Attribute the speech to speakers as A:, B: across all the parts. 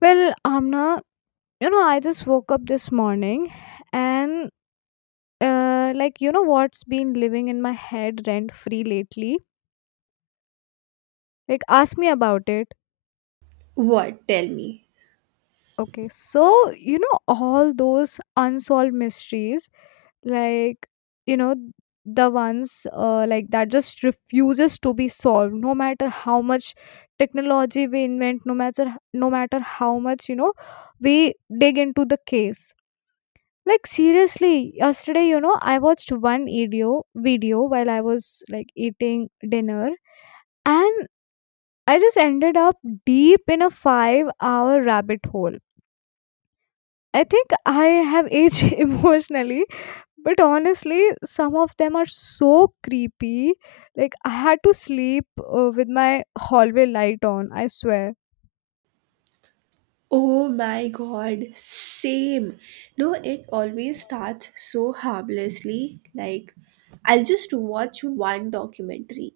A: Well, Amna, you know, I just woke up this morning and like you know what's been living in my head rent free lately? Like ask me about it.
B: What? Tell me.
A: Okay. So, you know all those unsolved mysteries like you know the ones like that just refuses to be solved no matter how much technology we invent no matter how much you know we dig into the case. Like seriously, yesterday, you know, I watched one video while I was like eating dinner and I just ended up deep in a 5-hour rabbit hole. I think I have aged emotionally, but honestly, some of them are so creepy. Like I had to sleep with my hallway light on, I swear.
B: Oh my God, same. No, it always starts so harmlessly. Like, I'll just watch one documentary.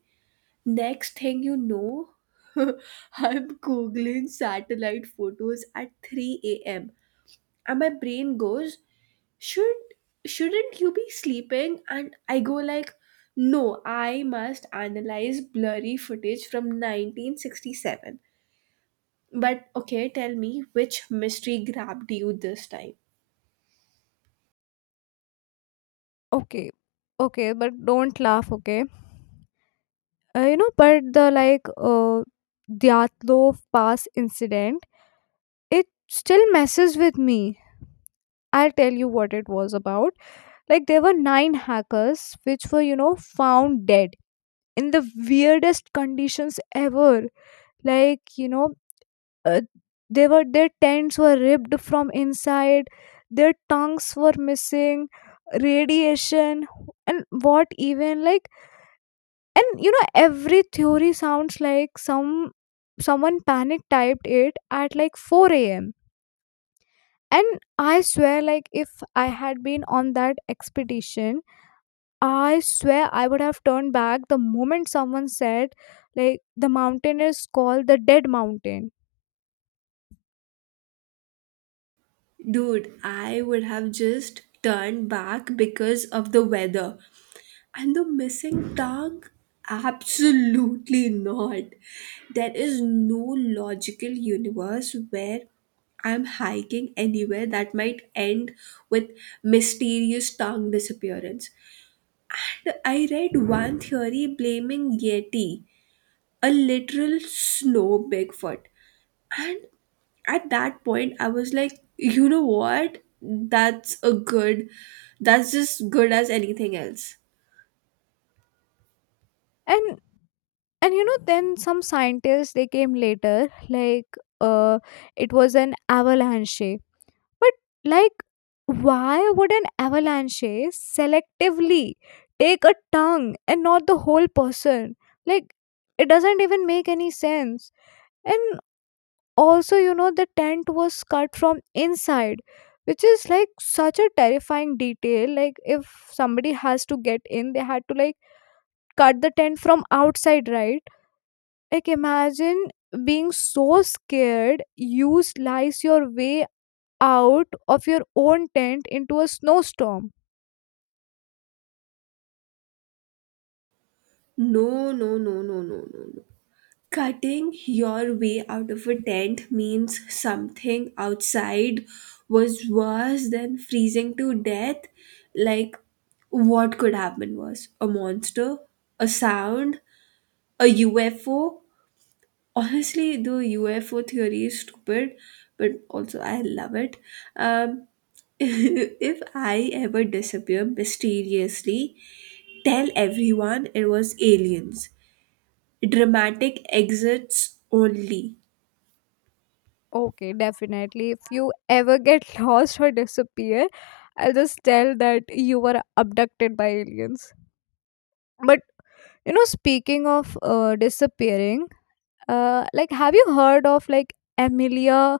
B: Next thing you know, I'm googling satellite photos at 3 a.m. And my brain goes, Should shouldn't you be sleeping? And I go like, no, I must analyze blurry footage from 1967. But okay, tell me, which mystery grabbed you this time?
A: Okay. Okay, but don't laugh, okay? You know but the like Dyatlov pass incident, it still messes with me. I'll tell you what it was about. Like there were nine hackers which were you know found dead in the weirdest conditions ever. Like you know, uh, they were, their tents were ripped from inside, their tongues were missing, radiation, and what even, like, and you know every theory sounds like someone panic typed it at like 4 a.m. And I swear, like if I had been on that expedition, I swear I would have turned back the moment someone said like the mountain is called the dead mountain.
B: Dude, I would have just turned back because of the weather. And the missing tongue? Absolutely not. There is no logical universe where I'm hiking anywhere that might end with mysterious tongue disappearance. And I read one theory blaming Yeti, a literal snow Bigfoot. And at that point, I was like, you know what? That's that's just good as anything else.
A: And and you know then some scientists they came later, like, uh it was an avalanche. But like, why would an avalanche selectively take a tongue and not the whole person? Like, it doesn't even make any sense. And also, you know, the tent was cut from inside, which is like such a terrifying detail. Like, if somebody has to get in, they had to like cut the tent from outside, right? Like, imagine being so scared you slice your way out of your own tent into a snowstorm.
B: No, no, no, no, no, no, no. Cutting your way out of a tent means something outside was worse than freezing to death. Like, what could happen was a monster, a sound, a UFO. Honestly, the UFO theory is stupid, but also I love it. um if I ever disappear mysteriously, tell everyone it was aliens. Dramatic exits only.
A: Okay, definitely. If you ever get lost or disappear, I'll just tell that you were abducted by aliens. But you know, speaking of disappearing, like, have you heard of like Amelia,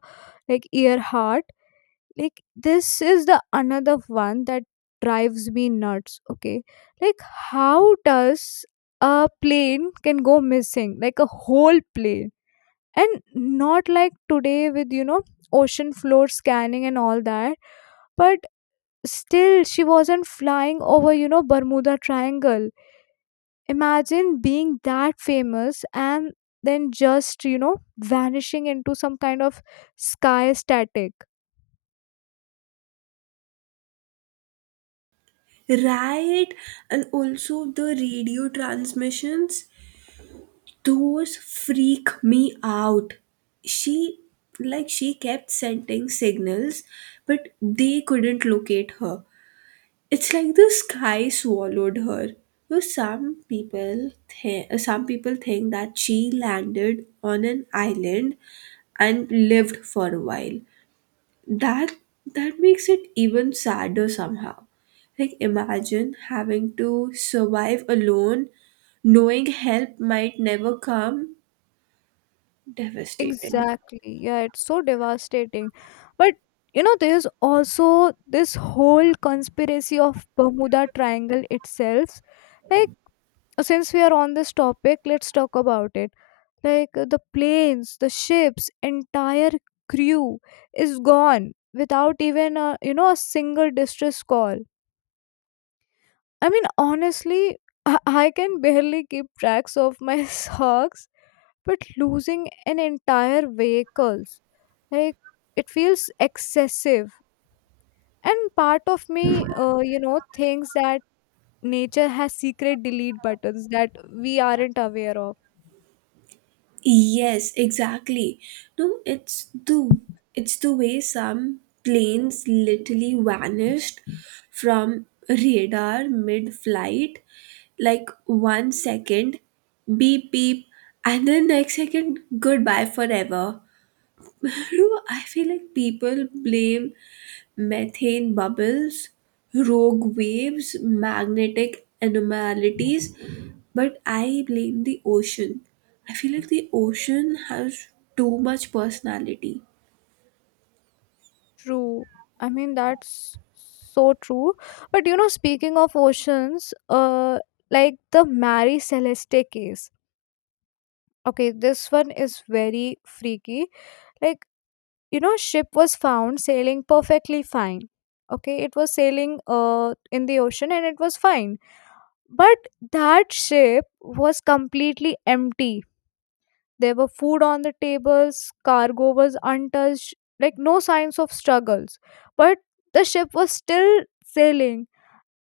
A: like Earhart? Like, this is the another one that drives me nuts. Okay, like, how does a plane can go missing? Like a whole plane, and not like today with you know ocean floor scanning and all that, but still she wasn't flying over you know Bermuda Triangle. Imagine being that famous and then just you know vanishing into some kind of sky static.
B: Right. And also the radio transmissions, those freak me out. She, like, she kept sending signals, but they couldn't locate her. It's like the sky swallowed her. So some people some people think that she landed on an island and lived for a while. That that makes it even sadder somehow. Like, imagine having to survive alone, knowing help might never come. Devastating.
A: Exactly, yeah, it's so devastating. But you know there's also this whole conspiracy of Bermuda Triangle itself. Like, since we are on this topic, let's talk about it. Like the planes, the ships, entire crew is gone without even a you know a single distress call. I mean honestly, I can barely keep tracks of my socks, but losing an entire vehicles, like, it feels excessive. And part of me you know thinks that nature has secret delete buttons that we aren't aware of.
B: Yes, exactly. No, it's the, it's the way some planes literally vanished from radar mid-flight. Like, one second, beep beep, and then next second, goodbye forever. No, I feel like people blame methane bubbles, rogue waves, magnetic anomalies, but I blame the ocean. I feel like the ocean has too much personality.
A: True. I mean, that's so true. But you know, speaking of oceans, like the Marie Celeste case. Okay, this one is very freaky. Like, you know, ship was found sailing perfectly fine. Okay, it was sailing in the ocean and it was fine. But that ship was completely empty. There were food on the tables, cargo was untouched, like no signs of struggles. But the ship was still sailing.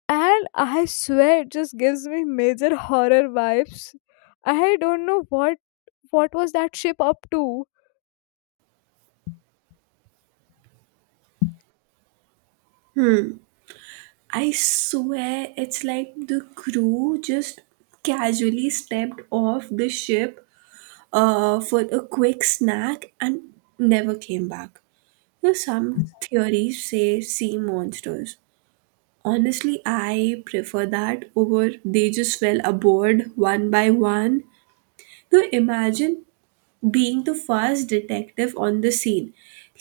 A: And I swear it just gives me major horror vibes. I don't know what was that ship up to.
B: I swear it's like the crew just casually stepped off the ship for a quick snack and never came back. You know, some theories say sea monsters. Honestly, I prefer that over they just fell aboard one by one. Now imagine being the first detective on the scene.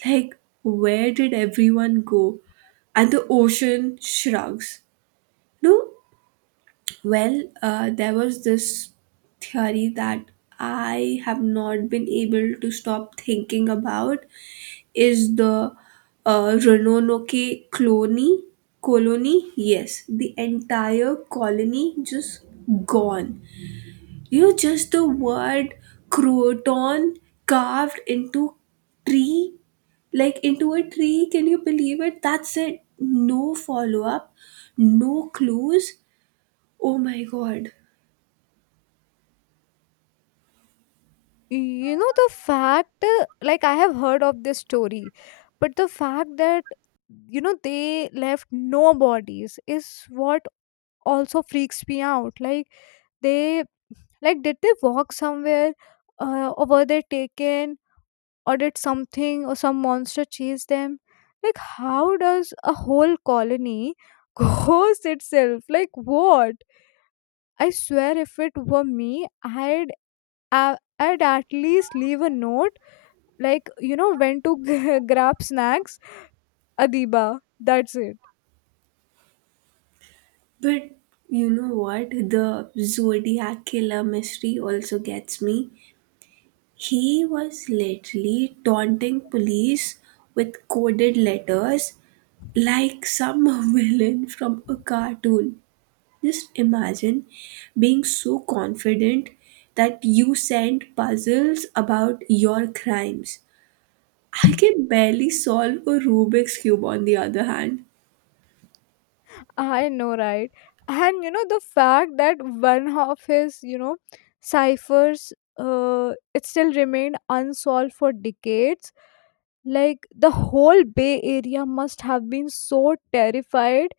B: Like, where did everyone go? And the ocean shrugs. No, well, there was this theory that I have not been able to stop thinking about, is the Roanoke colony. Colony, yes, the entire colony just gone. You know, just the word croton carved into tree, like into a tree. Can you believe it? That's it. No follow up, no clues. Oh my God.
A: You know the fact like I have heard of this story, but the fact that you know they left no bodies is what also freaks me out. Like they, like, did they walk somewhere, or were they taken, or did something or some monster chase them? Like, how does a whole colony ghost itself? Like, what? I swear, if it were me, I'd at least leave a note, like you know, when to grab snacks, Adiba. That's it.
B: But you know what? The Zodiac killer mystery also gets me. He was literally taunting police with coded letters like some villain from a cartoon. Just imagine being so confident that you send puzzles about your crimes. I can barely solve a Rubik's Cube, on the other hand.
A: I know, right? And you know, the fact that one of his, you know, ciphers, it still remained unsolved for decades. Like, the whole Bay Area must have been so terrified.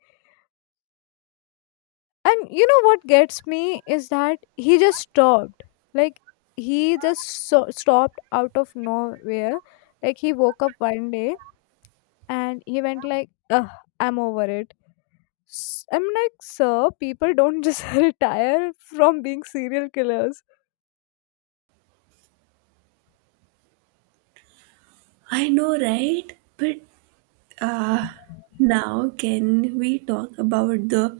A: And you know what gets me is that he just stopped. Like, he just stopped out of nowhere. Like, he woke up one day and he went like, Ugh, I'm over it. I'm like, sir, people don't just retire from being serial killers.
B: I know, right? But uh, now, can we talk about the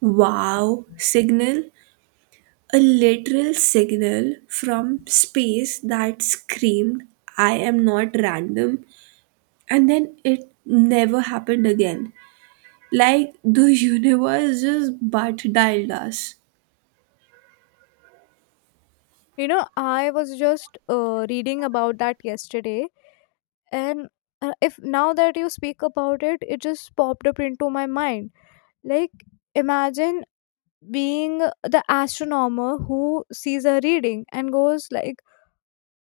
B: Wow signal? A literal signal from space that screamed, I am not random. And then it never happened again. Like the universe just butt dialed us.
A: You know, I was just reading about that yesterday, and if now that you speak about it, it just popped up into my mind. Like, imagine being the astronomer who sees a reading and goes like,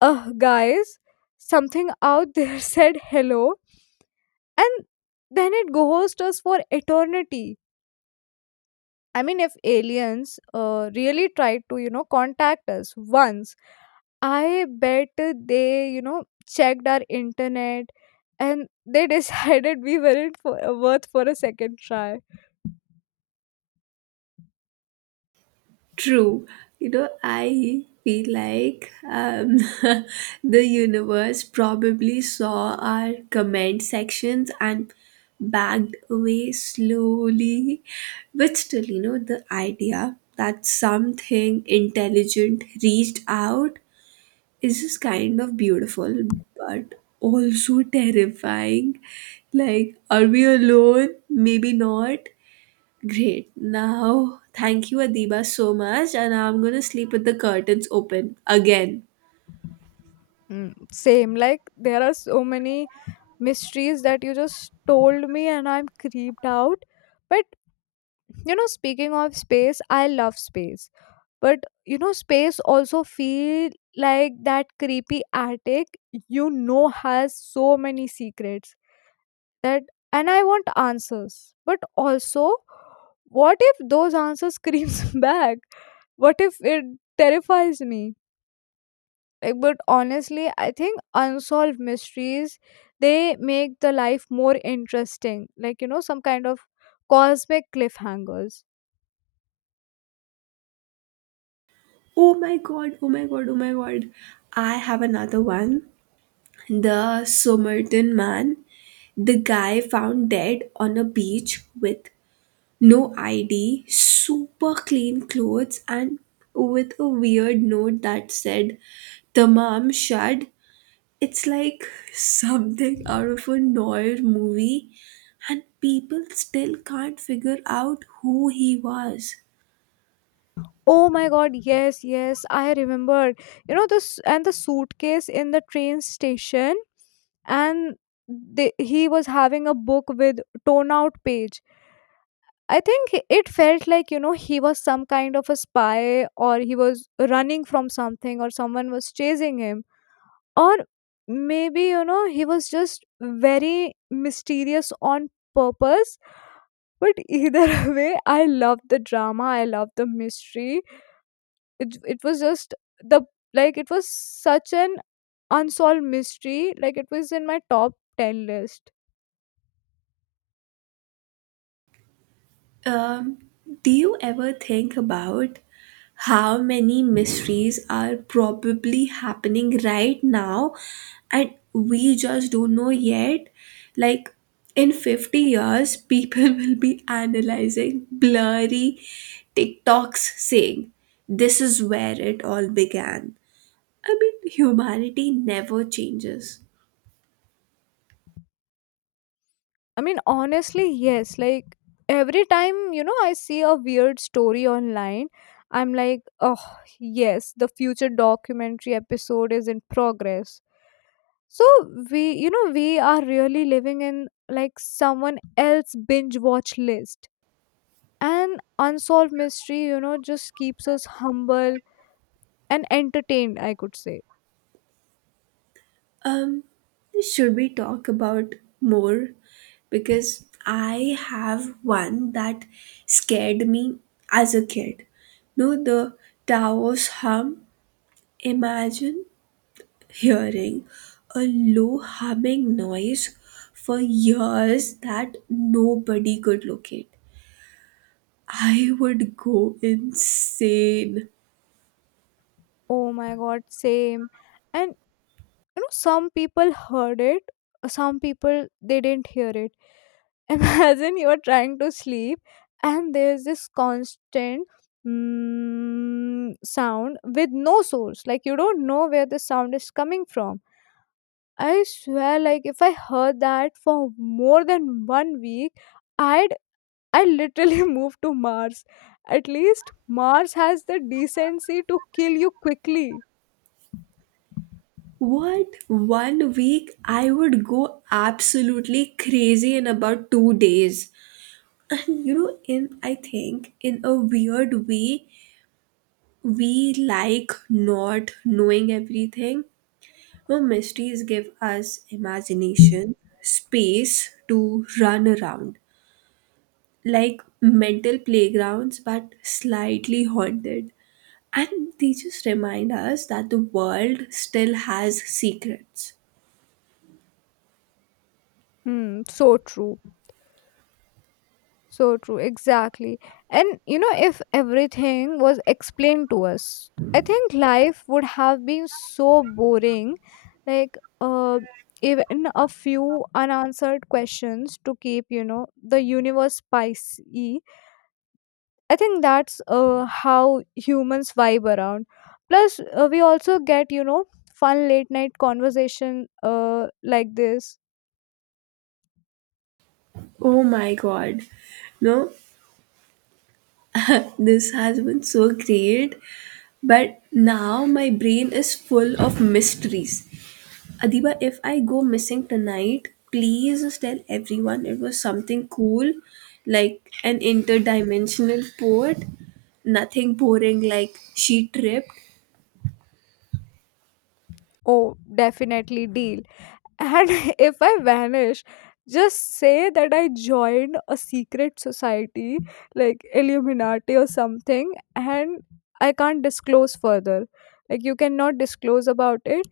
A: Guys, something out there said hello," and then it ghosts us for eternity. I mean, if aliens really tried to, you know, contact us once, I bet they, you know, checked our internet and they decided we weren't for, worth for a second try.
B: True. You know, I feel like the universe probably saw our comment sections and backed away slowly. But still, you know, the idea that something intelligent reached out is just kind of beautiful, but also terrifying. Like, are we alone? Maybe not. Great. Now, thank you, Adiba, so much. And now I'm going to sleep with the curtains open again.
A: Mm, same, like there are so many mysteries that you just told me and I'm creeped out. But, you know, speaking of space, I love space. But you know space also feel like that creepy attic, you know, has so many secrets that, and I want answers, but also what if those answers screams back? What if it terrifies me? Like, but honestly I think unsolved mysteries, they make the life more interesting, like you know some kind of cosmic cliffhangers.
B: Oh my god, oh my god, oh my god. I have another one. The Somerton man, the guy found dead on a beach with no ID, super clean clothes, and with a weird note that said, Tamam Shad. It's like something out of a Noir movie, and people still can't figure out who he was.
A: Oh my god, yes, yes, I remembered. You know this and the suitcase in the train station, and they, he was having a book with torn out page. I think it felt like you know he was some kind of a spy or he was running from something or someone was chasing him, or maybe you know he was just very mysterious on purpose. But either way, I love the drama, I love the mystery. It was just the, like it was such an unsolved mystery, like it was in my top 10 list.
B: Um, do you ever think about how many mysteries are probably happening right now and we just don't know yet? Like, in 50 years, people will be analyzing blurry TikToks saying, this is where it all began. I mean, humanity never changes.
A: I mean honestly yes, like every time you know I see a weird story online, I'm like, oh yes, the future documentary episode is in progress. So, we, you know, we are really living in like someone else binge watch list. And unsolved mystery you know just keeps us humble and entertained, I could say.
B: Um, should we talk about more? Because I have one that scared me as a kid. No, the Tao's hum. Imagine hearing a low humming noise for years that nobody could locate. I would go insane.
A: Oh my god, same. And you know, some people heard it, some people they didn't hear it. Imagine you are trying to sleep and there's this constant sound with no source. Like you don't know where the sound is coming from. I swear, like if I heard that for more than one week, I'd, I literally move to Mars. At least Mars has the decency to kill you quickly.
B: What? One week? I would go absolutely crazy in about two days. And you know, in, I think, in a weird way, we like not knowing everything. No, mysteries give us imagination, space to run around. Like mental playgrounds but slightly haunted. And they just remind us that the world still has secrets.
A: Hmm, so true. So true, exactly. And you know, if everything was explained to us, I think life would have been so boring. Like, even a few unanswered questions to keep, you know, the universe spicy. I think that's how humans vibe around. Plus, we also get, you know, fun late night conversation like this.
B: Oh my God. No, this has been so great. But now my brain is full of mysteries. Adiba, if I go missing tonight, please just tell everyone it was something cool, like an interdimensional port. Nothing boring like she tripped.
A: Oh, definitely deal. And if I vanish, just say that I joined a secret society like Illuminati or something, and I can't disclose further. Like, you cannot disclose about it.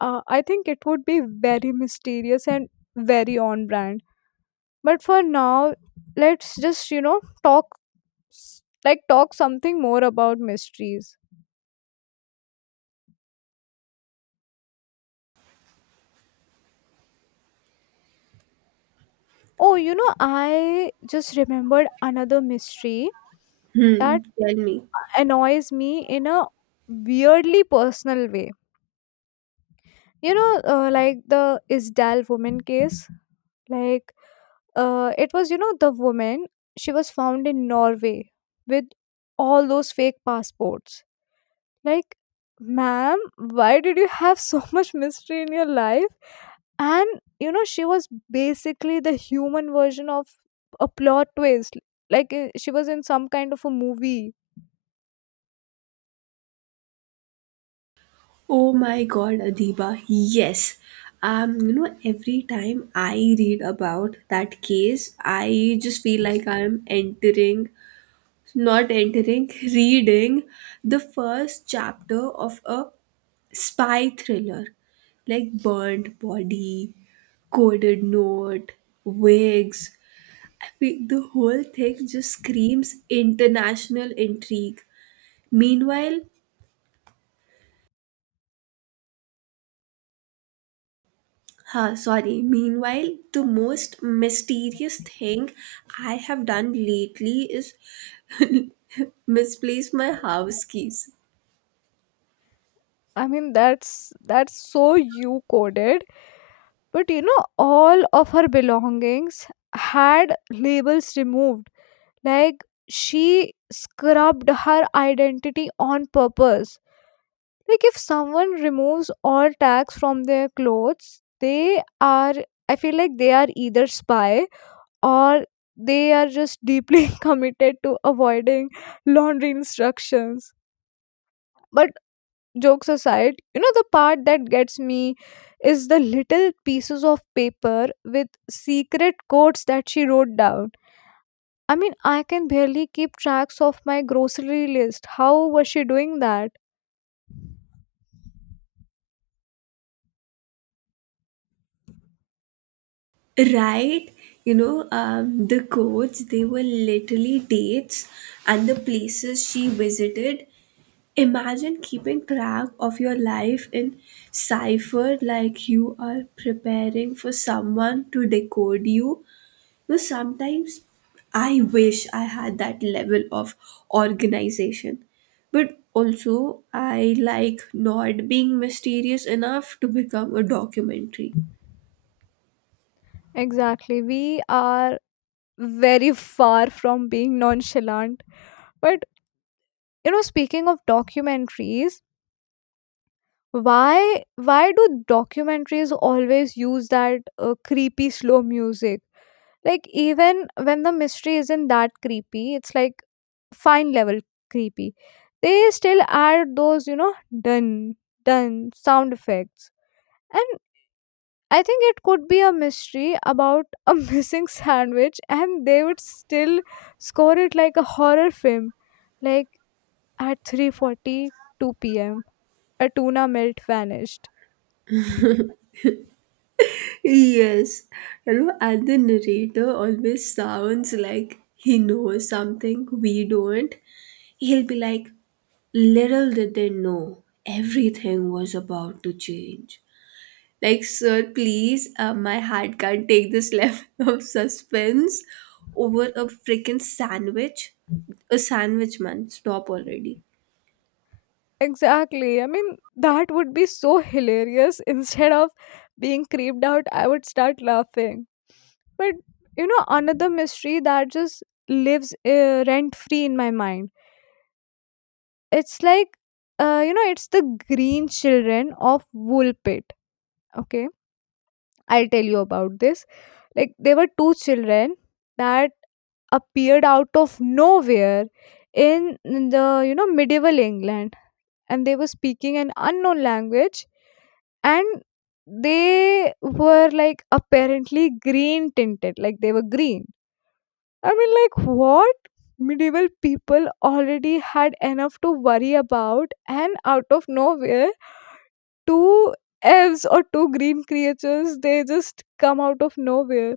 A: I think it would be very mysterious and very on brand. But for now, let's just, you know, talk like talk something more about mysteries. Oh, you know, I just remembered another mystery that
B: Hmm, tell me.
A: annoys me in a weirdly personal way. You know, like the Isdal woman case, like, it was, you know, the woman, she was found in Norway with all those fake passports. Like, ma'am, why did you have so much mystery in your life? And, you know, she was basically the human version of a plot twist. Like, she was in some kind of a movie.
B: Oh my God, Adiba, yes. You know, every time I read about that case, I just feel like I'm not entering, reading the first chapter of a spy thriller. Like burnt body, coded note, wigs. I mean, the whole thing just screams international intrigue. Meanwhile, Huh, sorry. Meanwhile, the most mysterious thing I have done lately is misplace my house keys.
A: I mean, that's so you coded. But you know, all of her belongings had labels removed. Like she scrubbed her identity on purpose. Like if someone removes all tags from their clothes, they are, I feel like they are either spy or they are just deeply committed to avoiding laundry instructions. But jokes aside, you know, the part that gets me is the little pieces of paper with secret codes that she wrote down. I mean, I can barely keep tracks of my grocery list. How was she doing that?
B: Right? You know, the coach, they were literally dates and the places she visited. Imagine keeping track of your life in cipher like you are preparing for someone to decode you. But sometimes I wish I had that level of organization. But also, I like not being mysterious enough to become a documentary.
A: Exactly. We are very far from being nonchalant. But, you know, speaking of documentaries, why do documentaries always use that creepy slow music? Like even when the mystery isn't that creepy, it's like fine level creepy. They still add those, you know, dun dun sound effects. And I think it could be a mystery about a missing sandwich, and they would still score it like a horror film. Like at 3:42 p.m. a tuna melt vanished.
B: Yes, you know, and the narrator always sounds like he knows something we don't. He'll be like, little did they know, everything was about to change. Like, sir, please, my heart can't take this level of suspense over a freaking sandwich. A sandwich, man, stop already.
A: Exactly. I mean, that would be so hilarious. Instead of being creeped out, I would start laughing. But another mystery that just lives rent free in my mind. It's like, you know, it's the green children of Woolpit. Okay, I'll tell you about this. Like, there were two children that appeared out of nowhere in medieval England, and they were speaking an unknown language, and they were like apparently green tinted, like they were green. I mean, like, what? Medieval people already had enough to worry about, and out of nowhere, two elves or two green creatures they just come out of nowhere.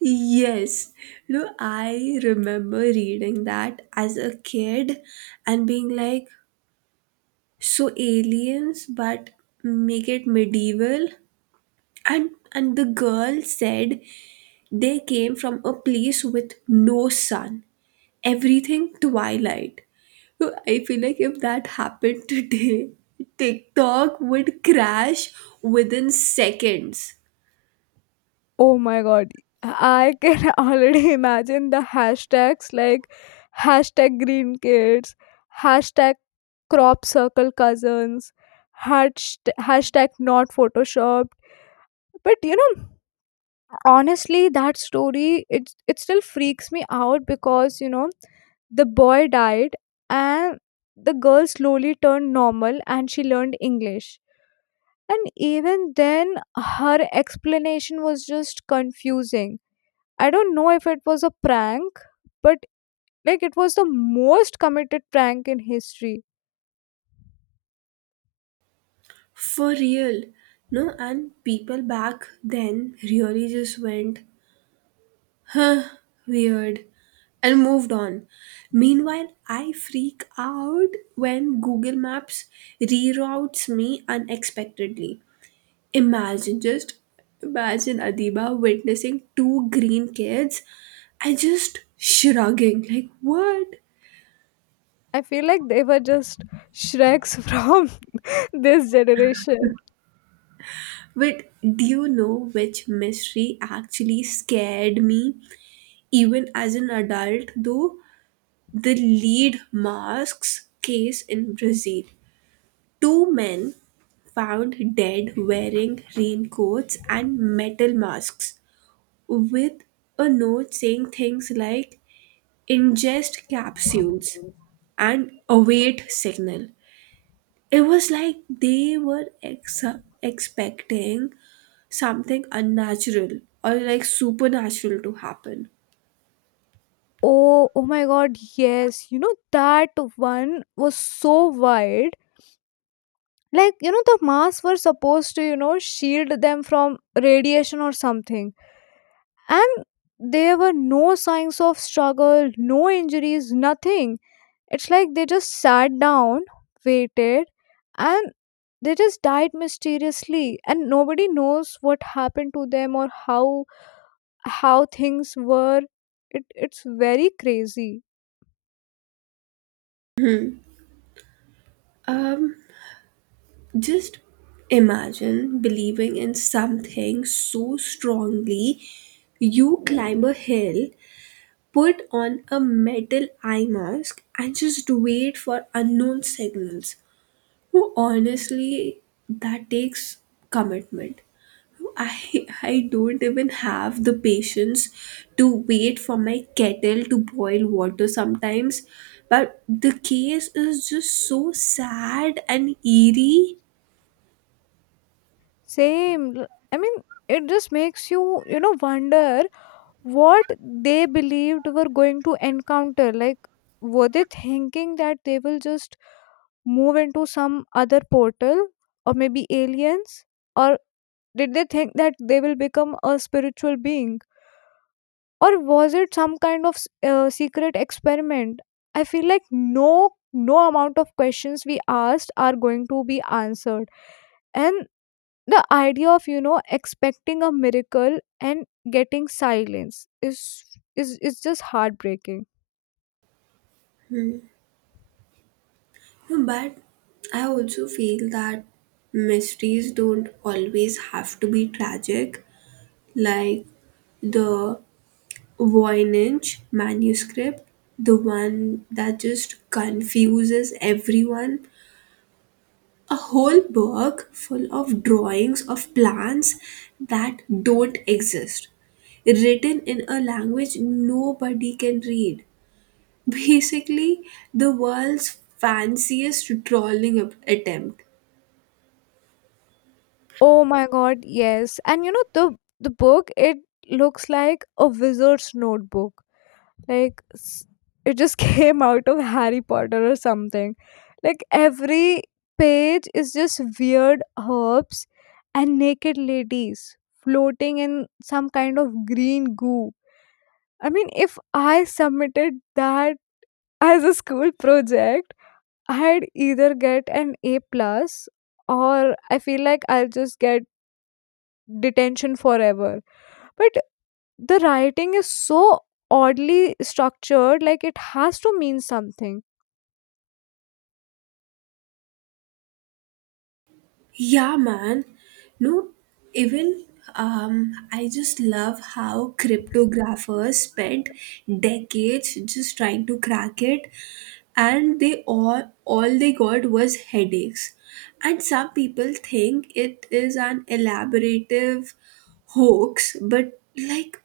B: Yes, no, I remember reading that as a kid and being like, so aliens, but make it medieval. And the girl said they came from a place with no sun. Everything twilight. So I feel like if that happened today, TikTok would crash within seconds.
A: Oh my god, I can already imagine the hashtags like hashtag green kids, hashtag crop circle cousins, hashtag not photoshopped. But you know, honestly that story it still freaks me out because the boy died, and the girl slowly turned normal and she learned English, and even then her explanation was just confusing. I don't know if it was a prank, but like it was the most committed prank in history.
B: For real. No, and people back then really just went weird and moved on. Meanwhile, I freak out when Google Maps reroutes me unexpectedly. Imagine, just imagine Adiba witnessing two green kids and just shrugging, like, what?
A: I feel like they were just shreks from this generation.
B: But do you know which mystery actually scared me? Even as an adult, though, the lead masks case in Brazil. Two men found dead wearing raincoats and metal masks with a note saying things like ingest capsules and await signal. It was like they were expecting something unnatural or like supernatural to happen.
A: Oh, oh my god, yes. You know, that one was so wide. Like, the masks were supposed to, shield them from radiation or something. And there were no signs of struggle, no injuries, nothing. It's like they just sat down, waited, and they just died mysteriously. And nobody knows what happened to them or how things were. It's very crazy.
B: Um, just imagine believing in something so strongly you climb a hill, put on a metal eye mask, and just wait for unknown signals. Who, honestly, that takes commitment. I don't even have the patience to wait for my kettle to boil water sometimes. But the case is just so sad and eerie.
A: Same. I mean, it just makes you, wonder what they believed were going to encounter. Like, were they thinking that they will just move into some other portal, or maybe aliens? Or did they think that they will become a spiritual being? Or was it some kind of secret experiment? I feel like no amount of questions we asked are going to be answered, and the idea of expecting a miracle and getting silence is just heartbreaking.
B: But I also feel that mysteries don't always have to be tragic. Like the Voynich manuscript, the one that just confuses everyone. A whole book full of drawings of plants that don't exist, written in a language nobody can read. Basically, the world's fanciest drawing attempt.
A: Oh my god, yes. And you know the book it looks like a wizard's notebook. like s- it just came out of Harry Potter or something. Like every page is just weird herbs and naked ladies floating in some kind of green goo. I mean, if I submitted that as a school project, I'd either get an A plus, or I feel like I'll just get detention forever. But the writing is so oddly structured, like it has to mean something.
B: Yeah, man. No, even I just love how cryptographers spent decades just trying to crack it, and they all they got was headaches. And some people think it is an elaborative hoax, but like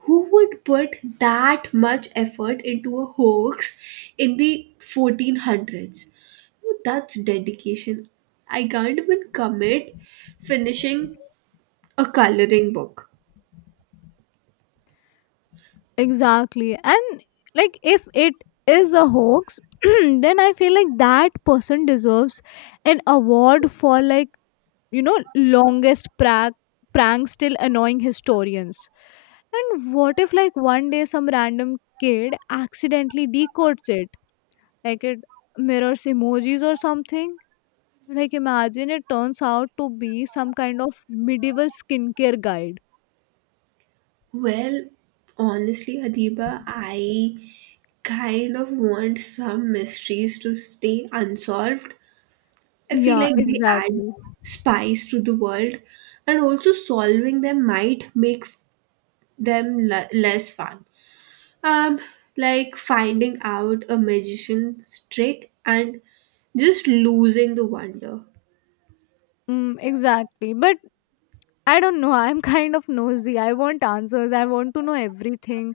B: who would put that much effort into a hoax in the 1400s? That's dedication. I can't even commit finishing a coloring book.
A: Exactly. And like if it is a hoax, then I feel like that person deserves an award for like, longest prank still annoying historians. And what if like one day some random kid accidentally decodes it, like it mirrors emojis or something. Like imagine it turns out to be some kind of medieval skincare guide.
B: Well, honestly, Adiba, I kind of want some mysteries to stay unsolved. I feel
A: Yeah,
B: like they add
A: exactly.
B: spice to the world, and also solving them might make them less fun. Um, like finding out a magician's trick and just losing the wonder.
A: Mm, exactly. But I don't know. I'm kind of nosy. I want answers. I want to know everything.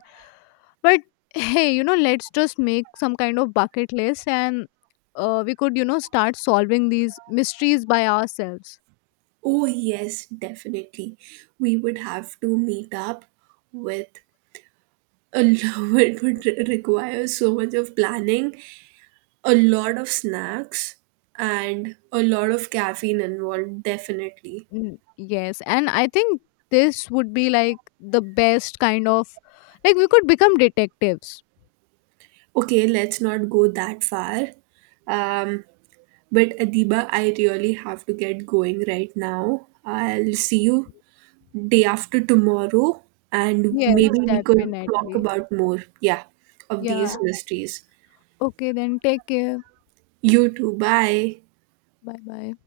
A: But hey, you know, let's just make some kind of bucket list, and we could, start solving these mysteries by ourselves.
B: Oh, yes, definitely. We would have to meet up with a lot. It would require so much of planning, a lot of snacks, and a lot of caffeine involved, definitely.
A: Mm, yes. And I think this would be like the best kind of, like we could become detectives.
B: Okay, let's not go that far. Um, but Adiba, I really have to get going right now. I'll see you day after tomorrow, and
A: Yes,
B: maybe we could talk
A: definitely.
B: about more, yeah, of these
A: Yeah,
B: mysteries.
A: okay then, take care.
B: You too, bye.
A: Bye bye.